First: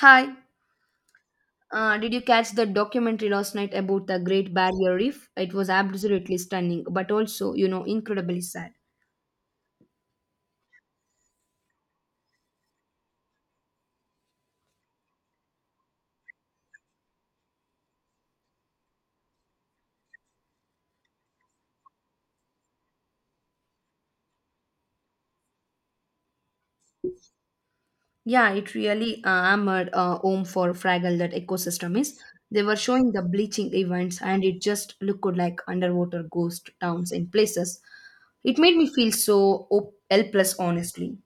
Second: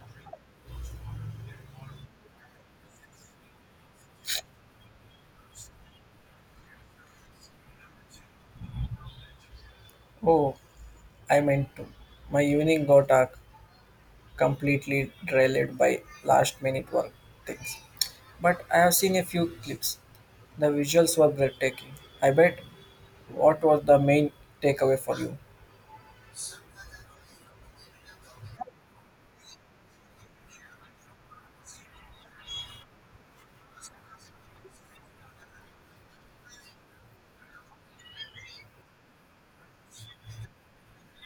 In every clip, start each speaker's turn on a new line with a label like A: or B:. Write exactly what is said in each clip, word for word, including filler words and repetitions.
A: Hi, uh, did you catch the documentary last night about the Great Barrier Reef? It was absolutely stunning, but also, you know, incredibly sad.
B: Oh, I meant to. My evening got uh, completely derailed by last minute work things. But I have seen a few clips. The visuals were breathtaking. I bet, what was the main takeaway for you?
A: Yeah, it really uh, hammered uh, home for fragile that ecosystem is. They were showing the bleaching events, and it just looked like underwater ghost towns in places. It made me feel so op- helpless, honestly.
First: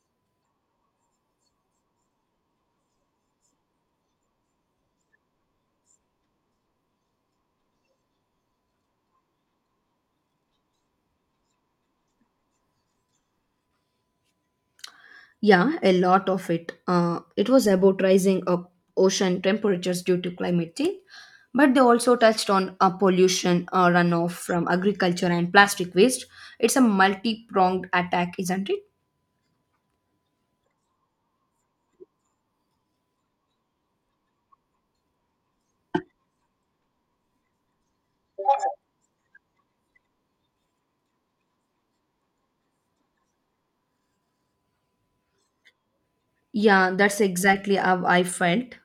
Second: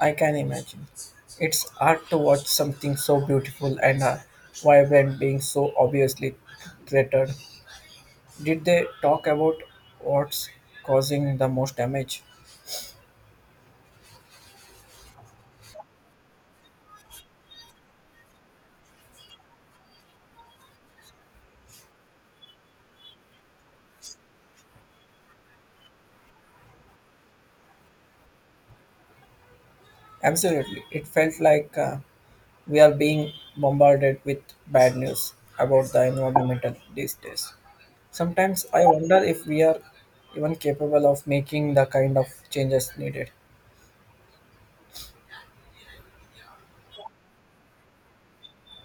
B: I can imagine. It's hard to watch something so beautiful and uh, vibrant being so obviously threatened. Did they talk about what's causing the most damage?
A: Yeah, a lot of it. Uh, it was about rising up ocean temperatures due to climate change, but they also touched on uh, pollution, uh, runoff from agriculture, and plastic waste. It's a multi pronged attack, isn't it?
B: Absolutely. It felt like uh, we are being bombarded with bad news about the environment these days. Sometimes I wonder if we are even capable of making the kind of changes needed.
A: Yeah, that's exactly how I felt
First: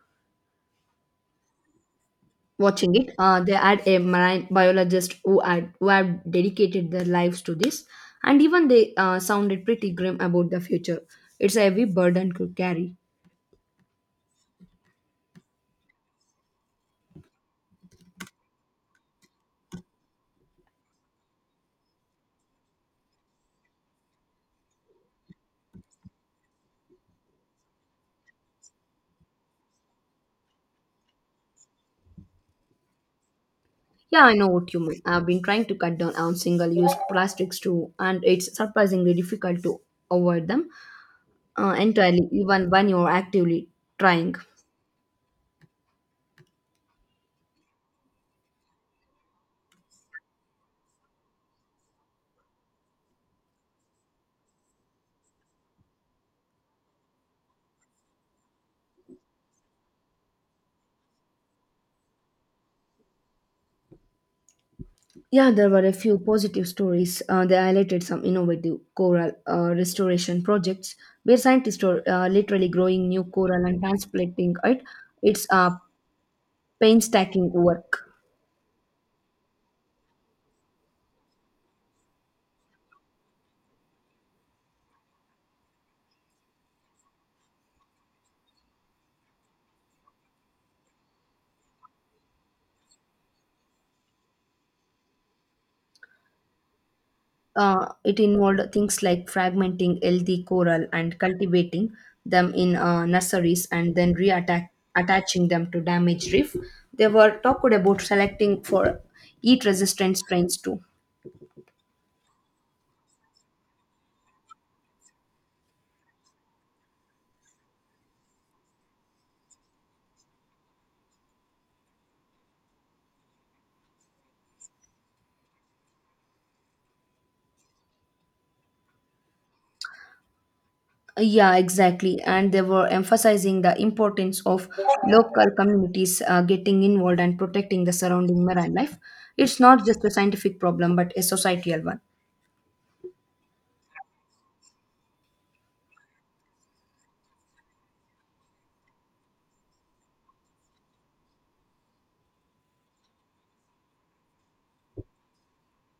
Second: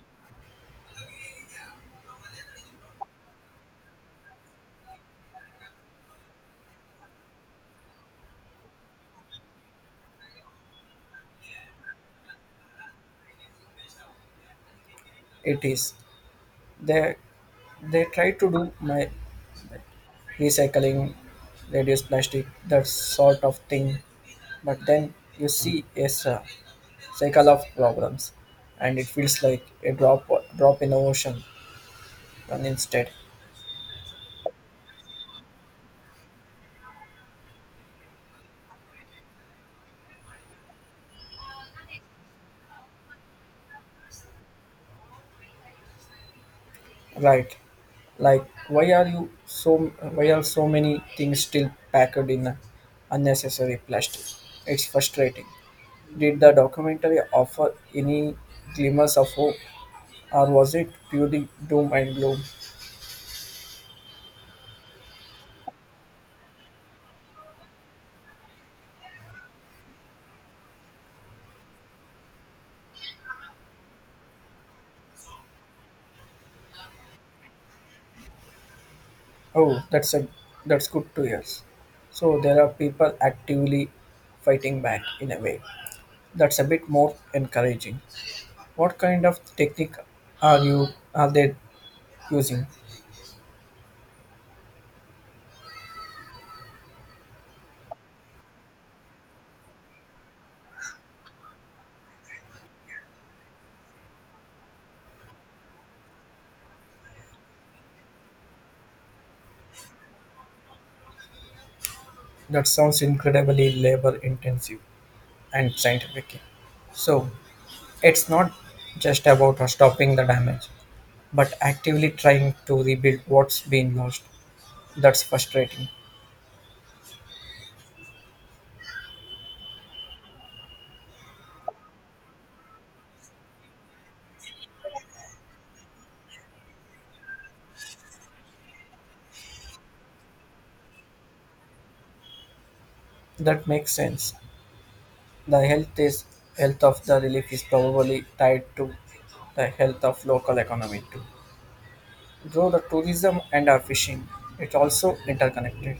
A: watching it. Uh, they had a marine biologist who had who had dedicated their lives to this, and even they uh, sounded pretty grim about the future. It's a heavy burden to carry.
B: It is. They they try to do my recycling, reduce plastic, that sort of thing. But then you see a s- uh, cycle of problems and it feels like a drop drop in the ocean run instead.
A: Yeah, I know what you mean. I've been trying to cut down on single use plastics too, and it's surprisingly difficult to avoid them uh, entirely, even when you're actively trying.
B: Right. Like, why are you so? Why are so many things still packed in unnecessary plastic? It's frustrating. Did the documentary offer any glimmers of hope, or was it purely doom and gloom?
A: Yeah, there were a few positive stories. Uh, they highlighted some innovative coral uh, restoration projects where scientists are uh, literally growing new coral and transplanting it. It's uh, painstaking work.
B: Oh, that's a that's good to hear. So there are people actively fighting back in a way. That's a bit more encouraging. What kind of technique are you are they using?
A: Uh, it involved things like fragmenting healthy coral and cultivating them in uh, nurseries and then reattack attaching them to damaged reef. They were talked about selecting for heat resistant strains too.
B: That sounds incredibly labor intensive and scientific. So it's not just about stopping the damage, but actively trying to rebuild what's been lost. That's frustrating.
A: Yeah, exactly. And they were emphasizing the importance of local communities uh, getting involved and protecting the surrounding marine life. It's not just a scientific problem, but a societal one.
B: That makes sense. The health is health of the relief is probably tied to the health of local economy too. Though the tourism and our fishing, it's also interconnected.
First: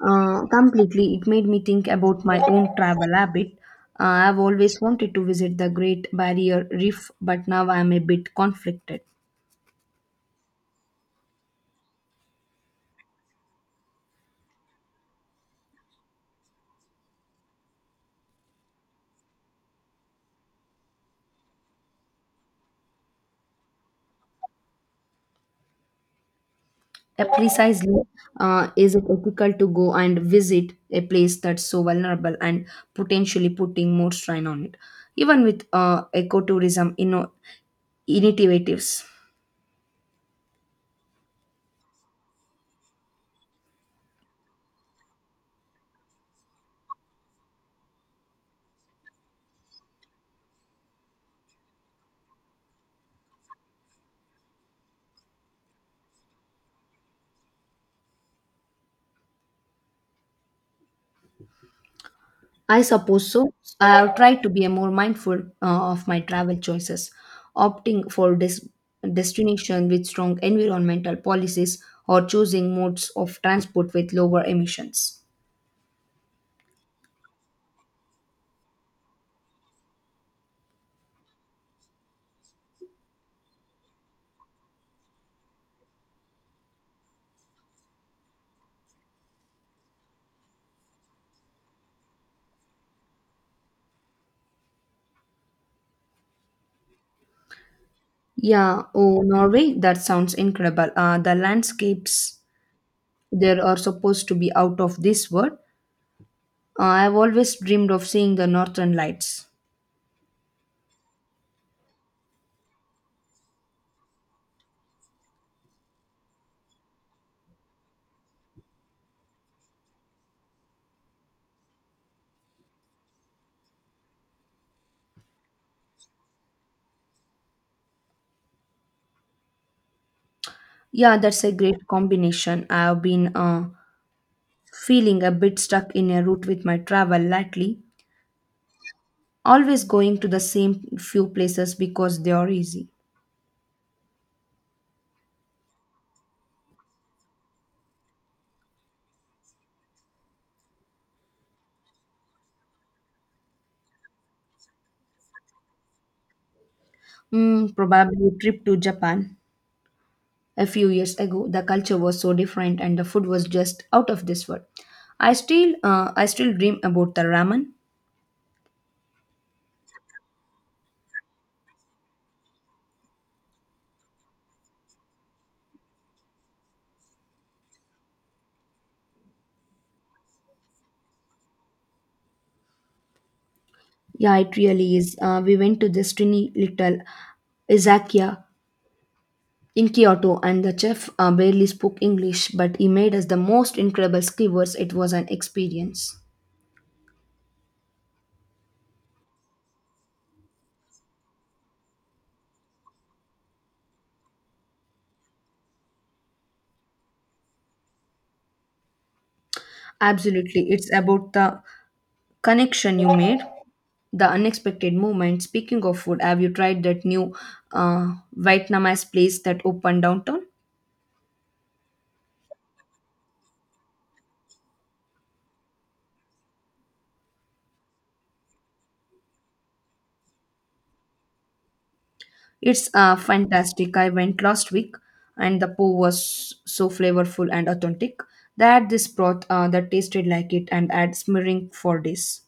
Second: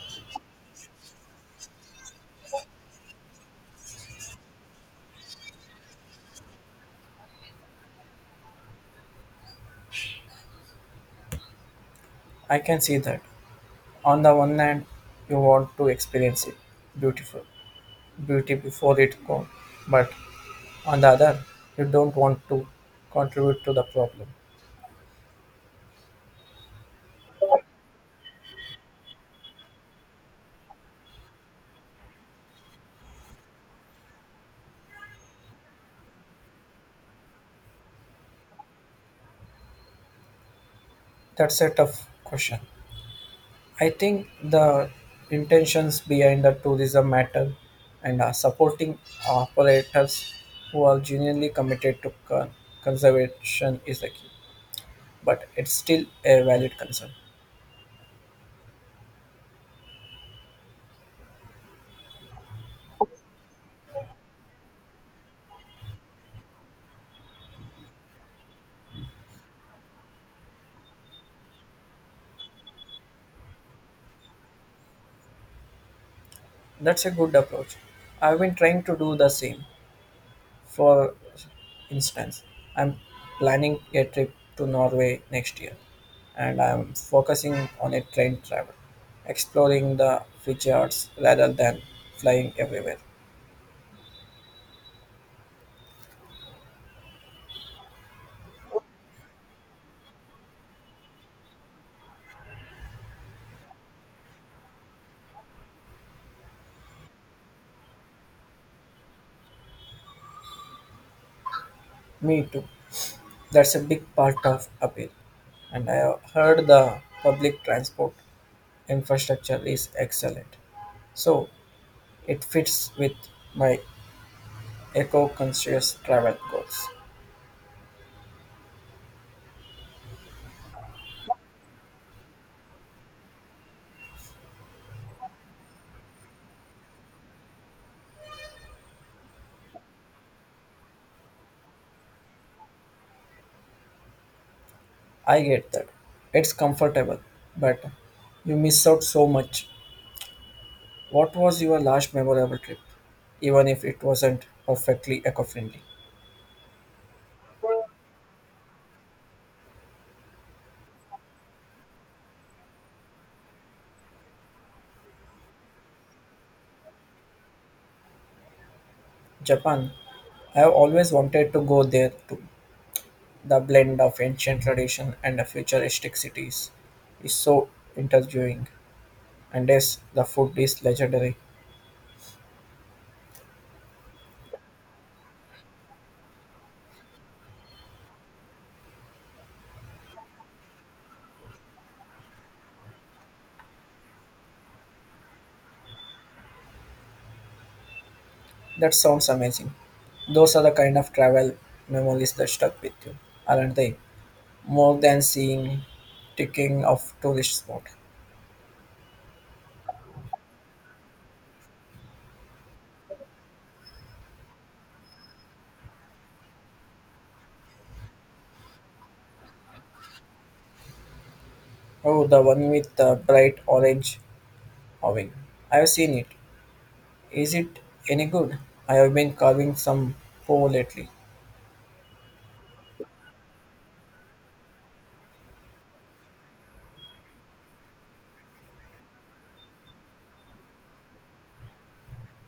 A: Uh, completely. It made me think about my own travel habit. Uh, I've always wanted to visit the Great Barrier Reef, but now I'm a bit conflicted.
B: I can see that. On the one hand, you want to experience it, beautiful, beauty before it gone, but on the other, you don't want to contribute to the problem.
A: Uh, precisely, uh, is it ethical to go and visit a place that's so vulnerable and potentially putting more strain on it, even with uh, ecotourism inno- initiatives?
B: That's a tough question. I think the intentions behind the tourism matter and uh, supporting operators who are genuinely committed to con- conservation is the key, but it's still a valid concern.
A: I suppose so. I have tried to be a more mindful uh, of my travel choices, opting for des- destination with strong environmental policies or choosing modes of transport with lower emissions.
B: That's a good approach. I've been trying to do the same. For instance, I'm planning a trip to Norway next year, and I'm focusing on a train travel, exploring the fjords rather than flying everywhere.
A: Yeah, oh Norway, that sounds incredible. Uh, the landscapes there are supposed to be out of this world. Uh, I've always dreamed of seeing the northern lights.
B: Me too. That's a big part of appeal. And I have heard the public transport infrastructure is excellent, so it fits with my eco-conscious travel goals.
A: Yeah, that's a great combination. I've been uh, feeling a bit stuck in a rut with my travel lately, always going to the same few places because they are easy.
B: I get that. It's comfortable, but you miss out so much. What was your last memorable trip, even if it wasn't perfectly eco friendly?
A: Mm, probably a trip to Japan a few years ago. The culture was so different and the food was just out of this world. I still, uh, I still dream about the ramen.
B: Japan. I have always wanted to go there too. The blend of ancient tradition and the futuristic cities is so intriguing. And yes, the food is legendary.
A: Yeah, it really is. Uh, we went to this tiny little Izakiya in Kyoto, and the chef uh, barely spoke English, but he made us the most incredible skewers. It was an experience.
B: That sounds amazing. Those are the kind of travel memories that stuck with you, aren't they? More than seeing ticking of tourist spot.
A: Absolutely, it's about the connection you made, the unexpected movement. Speaking of food, have you tried that new uh, Vietnamese place that opened downtown?
B: Oh, the one with the bright orange awning. I have seen it. Is it any good? I have been carving some pho lately.
A: It's uh, fantastic. I went last week, and the po was so flavorful and authentic. They had this broth uh, that tasted like it and had smearing for days.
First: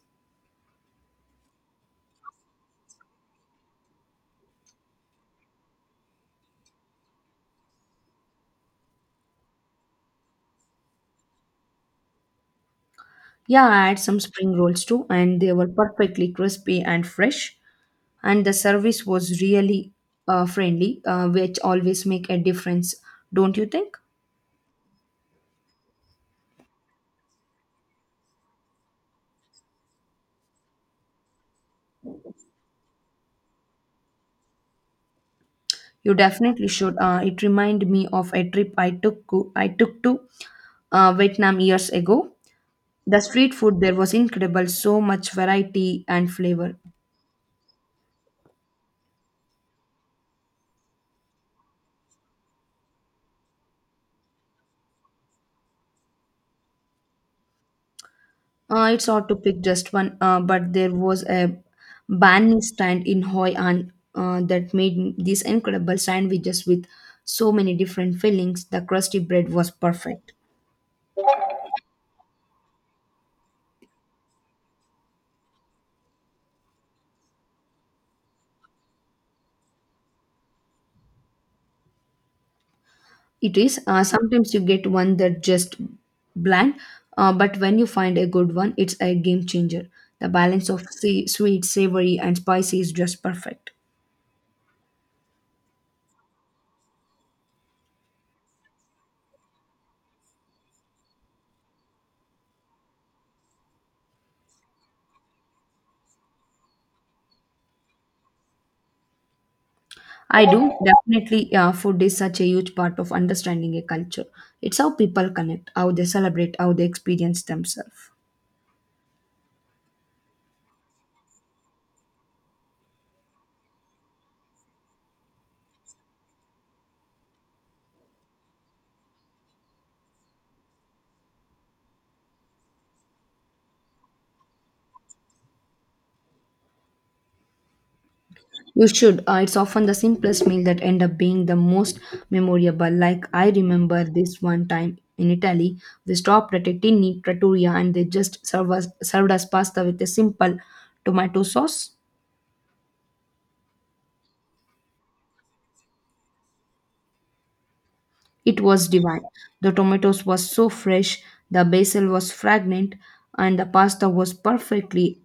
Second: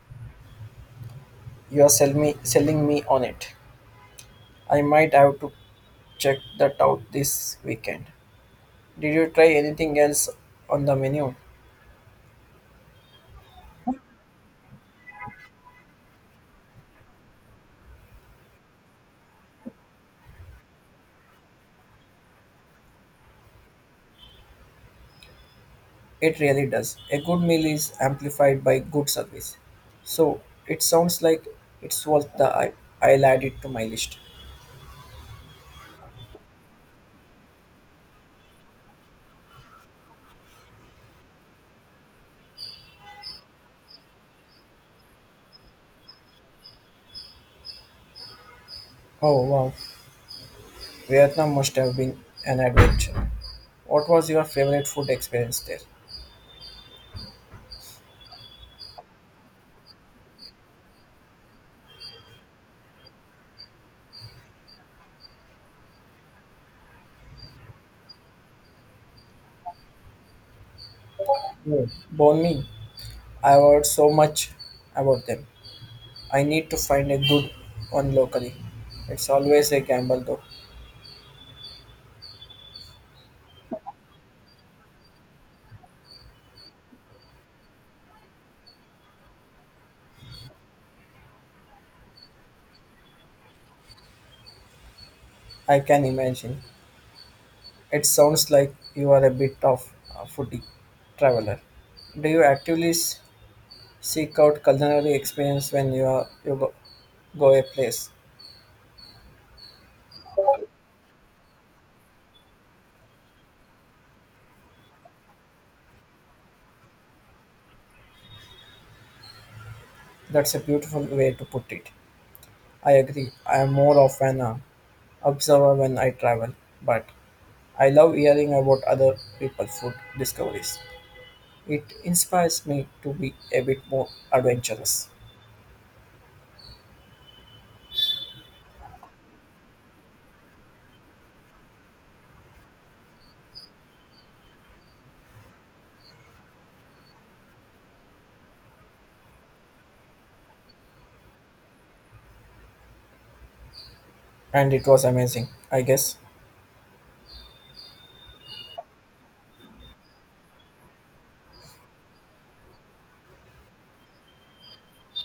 B: You are sell me, selling me on it. I might have to check that out this weekend. Did you try anything else on the menu?
A: Yeah, I had some spring rolls too, and they were perfectly crispy and fresh. And the service was really uh, friendly, uh, which always make a difference, don't you think?
B: It really does. A good meal is amplified by good service. So it sounds like it's worth the hype. I'll add it to my list.
A: You definitely should. Uh, it reminded me of a trip I took co- I took to uh, Vietnam years ago. The street food there was incredible, so much variety and flavor.
B: Oh wow, Vietnam must have been an adventure. What was your favorite food experience there?
A: Uh, it's hard to pick just one, uh, but there was a banh stand in Hoi An uh, that made these incredible sandwiches with so many different fillings. The crusty bread was perfect.
B: Oh, banh mi. I've heard so much about them. I need to find a good one locally. It's always a gamble though.
A: It is. Uh, sometimes you get one that just bland, uh, but when you find a good one, it's a game changer. The balance of sea, sweet, savory, and spicy is just perfect.
B: I can imagine. It sounds like you are a bit of a foodie traveler. Do you actively s- seek out culinary experience when you are you go, go a place?
A: I do definitely. Uh, food is such a huge part of understanding a culture. It's how people connect, how they celebrate, how they experience themselves.
B: That's a beautiful way to put it. I agree. I am more of an uh, observer when I travel, but I love hearing about other people's food discoveries. It inspires me to be a bit more adventurous.
A: You should. Uh, it's often the simplest meal that end up being the most memorable. Like I remember this one time in Italy, we stopped at a tiny trattoria and they just served us, served us pasta with a simple tomato sauce.
B: And it was amazing, I guess.
A: It was divine. The tomatoes were so fresh, the basil was fragrant, and the pasta was perfectly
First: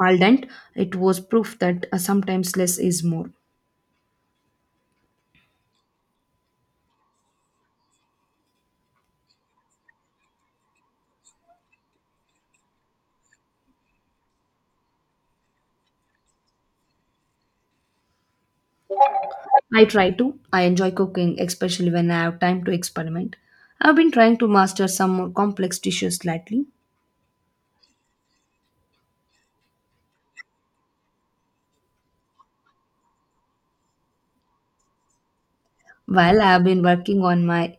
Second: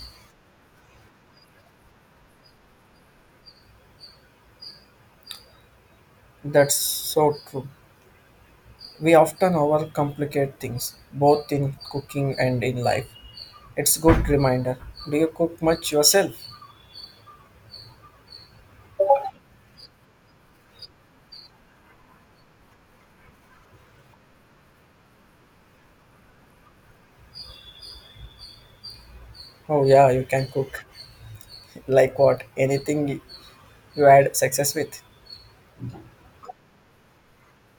A: al dente. It was proof that uh, sometimes less is more.
B: That's so true. We often overcomplicate things, both in cooking and in life. It's good reminder. Do you cook much yourself?
A: I try to. I enjoy cooking, especially when I have time to experiment. I've been trying to master some more complex dishes lately.
B: Oh yeah, you can cook. Like what? Anything you had success with?
A: While I've been working on my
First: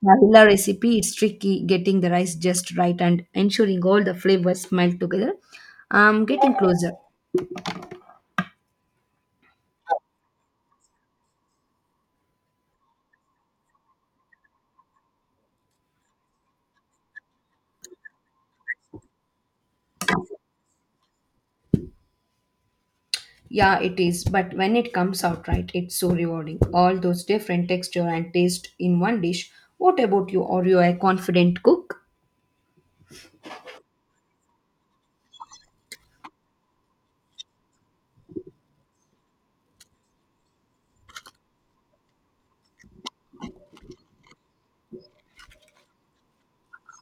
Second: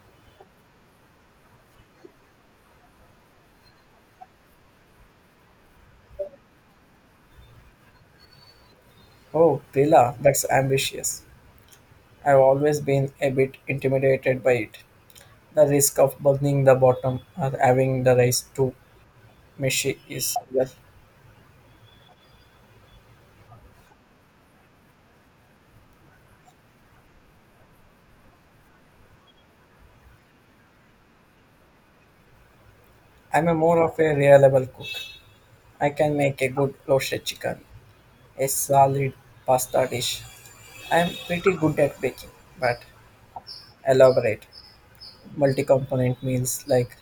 A: vanilla recipe, it's tricky getting the rice just right and ensuring all the flavors melt together. I'm getting closer.
B: Oh, Prila, that's ambitious. I've always been a bit intimidated by it. The risk of burning the bottom or having the rice too mushy is well,
A: Yeah, it is, but when it comes out right, it's so rewarding. All those different texture and taste in one dish. What about you? Are you a confident cook?
B: I'm a more of a reliable cook. I can make a good roasted chicken, a solid pasta dish. I'm pretty good at baking, but elaborate multi-component meals like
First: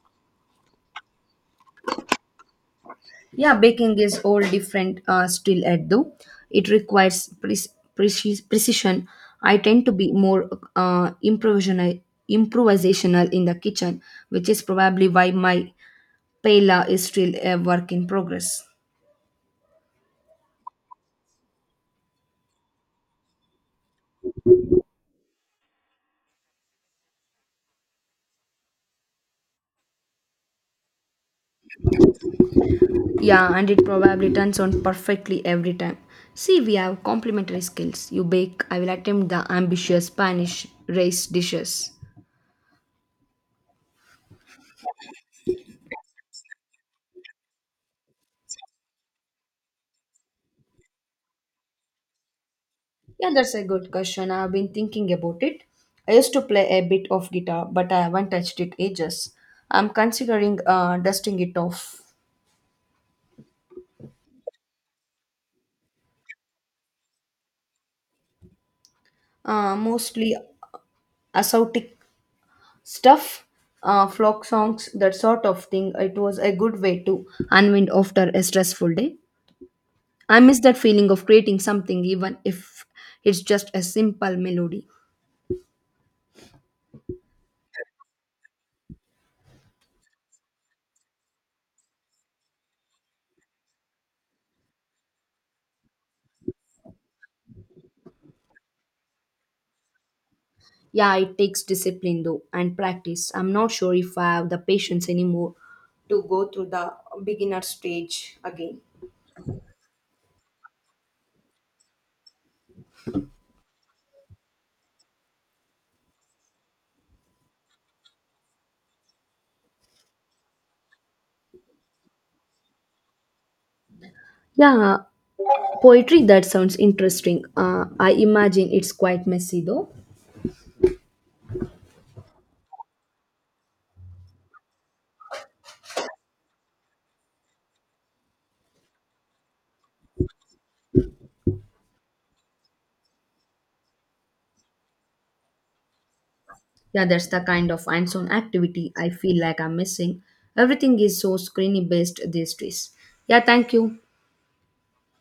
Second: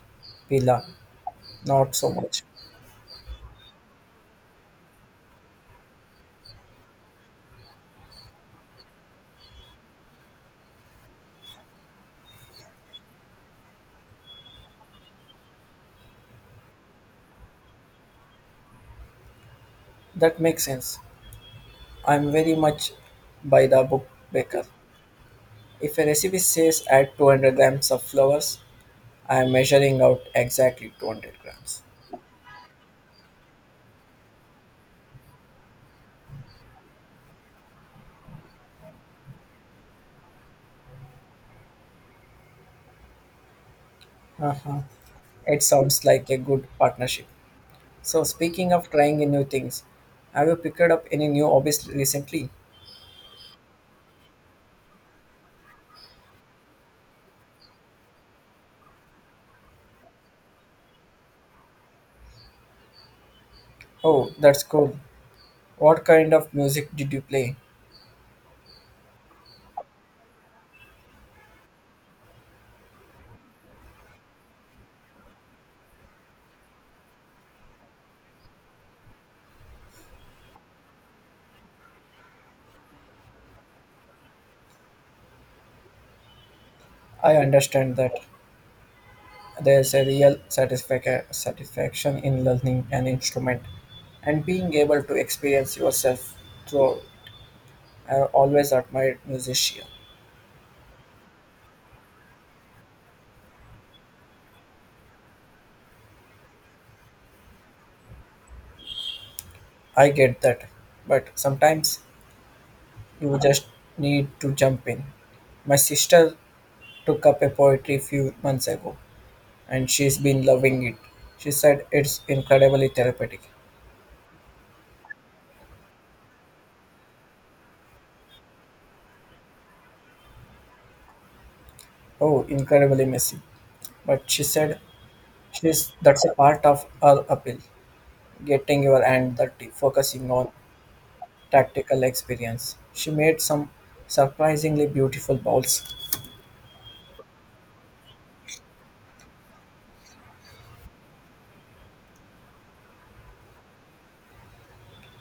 B: pila, not so much.
A: Yeah, baking is all different uh, still at though. It requires pre- preci- precision. I tend to be more uh, improvisational, improvisational in the kitchen, which is probably why my paella is still a work in progress.
B: That makes sense. I'm very much by the book baker. If a recipe says add two hundred grams of flowers, I am measuring out exactly two hundred grams.
A: Yeah, and it probably turns out perfectly every time. See, we have complementary skills. You bake, I will attempt the ambitious Spanish race dishes.
B: Uh-huh. It sounds like a good partnership. So, speaking of trying new things, have you picked up any new hobbies recently?
A: Yeah, that's a good question. I've been thinking about it. I used to play a bit of guitar, but I haven't touched it ages. I'm considering uh, dusting it off.
B: Oh, that's cool. What kind of music did you play?
A: Uh, mostly ascetic stuff, uh, flock songs, that sort of thing. It was a good way to unwind after a stressful day. I miss that feeling of creating something, even if it's just a simple melody.
B: I understand that there's a real satisfac- satisfaction in learning an instrument and being able to experience yourself through. I always admired musician.
A: Yeah, it takes discipline though and practice. I'm not sure if I have the patience anymore to go through the beginner stage again.
B: I get that, but sometimes you just need to jump in. My sister took up a poetry few months ago, and she's been loving it. She said it's incredibly therapeutic.
A: Yeah, poetry that sounds interesting. Uh, I imagine it's quite messy though.
B: Oh, incredibly messy. But she said she's that's a part of her appeal. Getting your hand dirty, focusing on tactical experience. She made some surprisingly beautiful bowls.
A: Yeah, that's the kind of hands-on activity I feel like I'm missing. Everything is so screeny based these days. Yeah, thank you.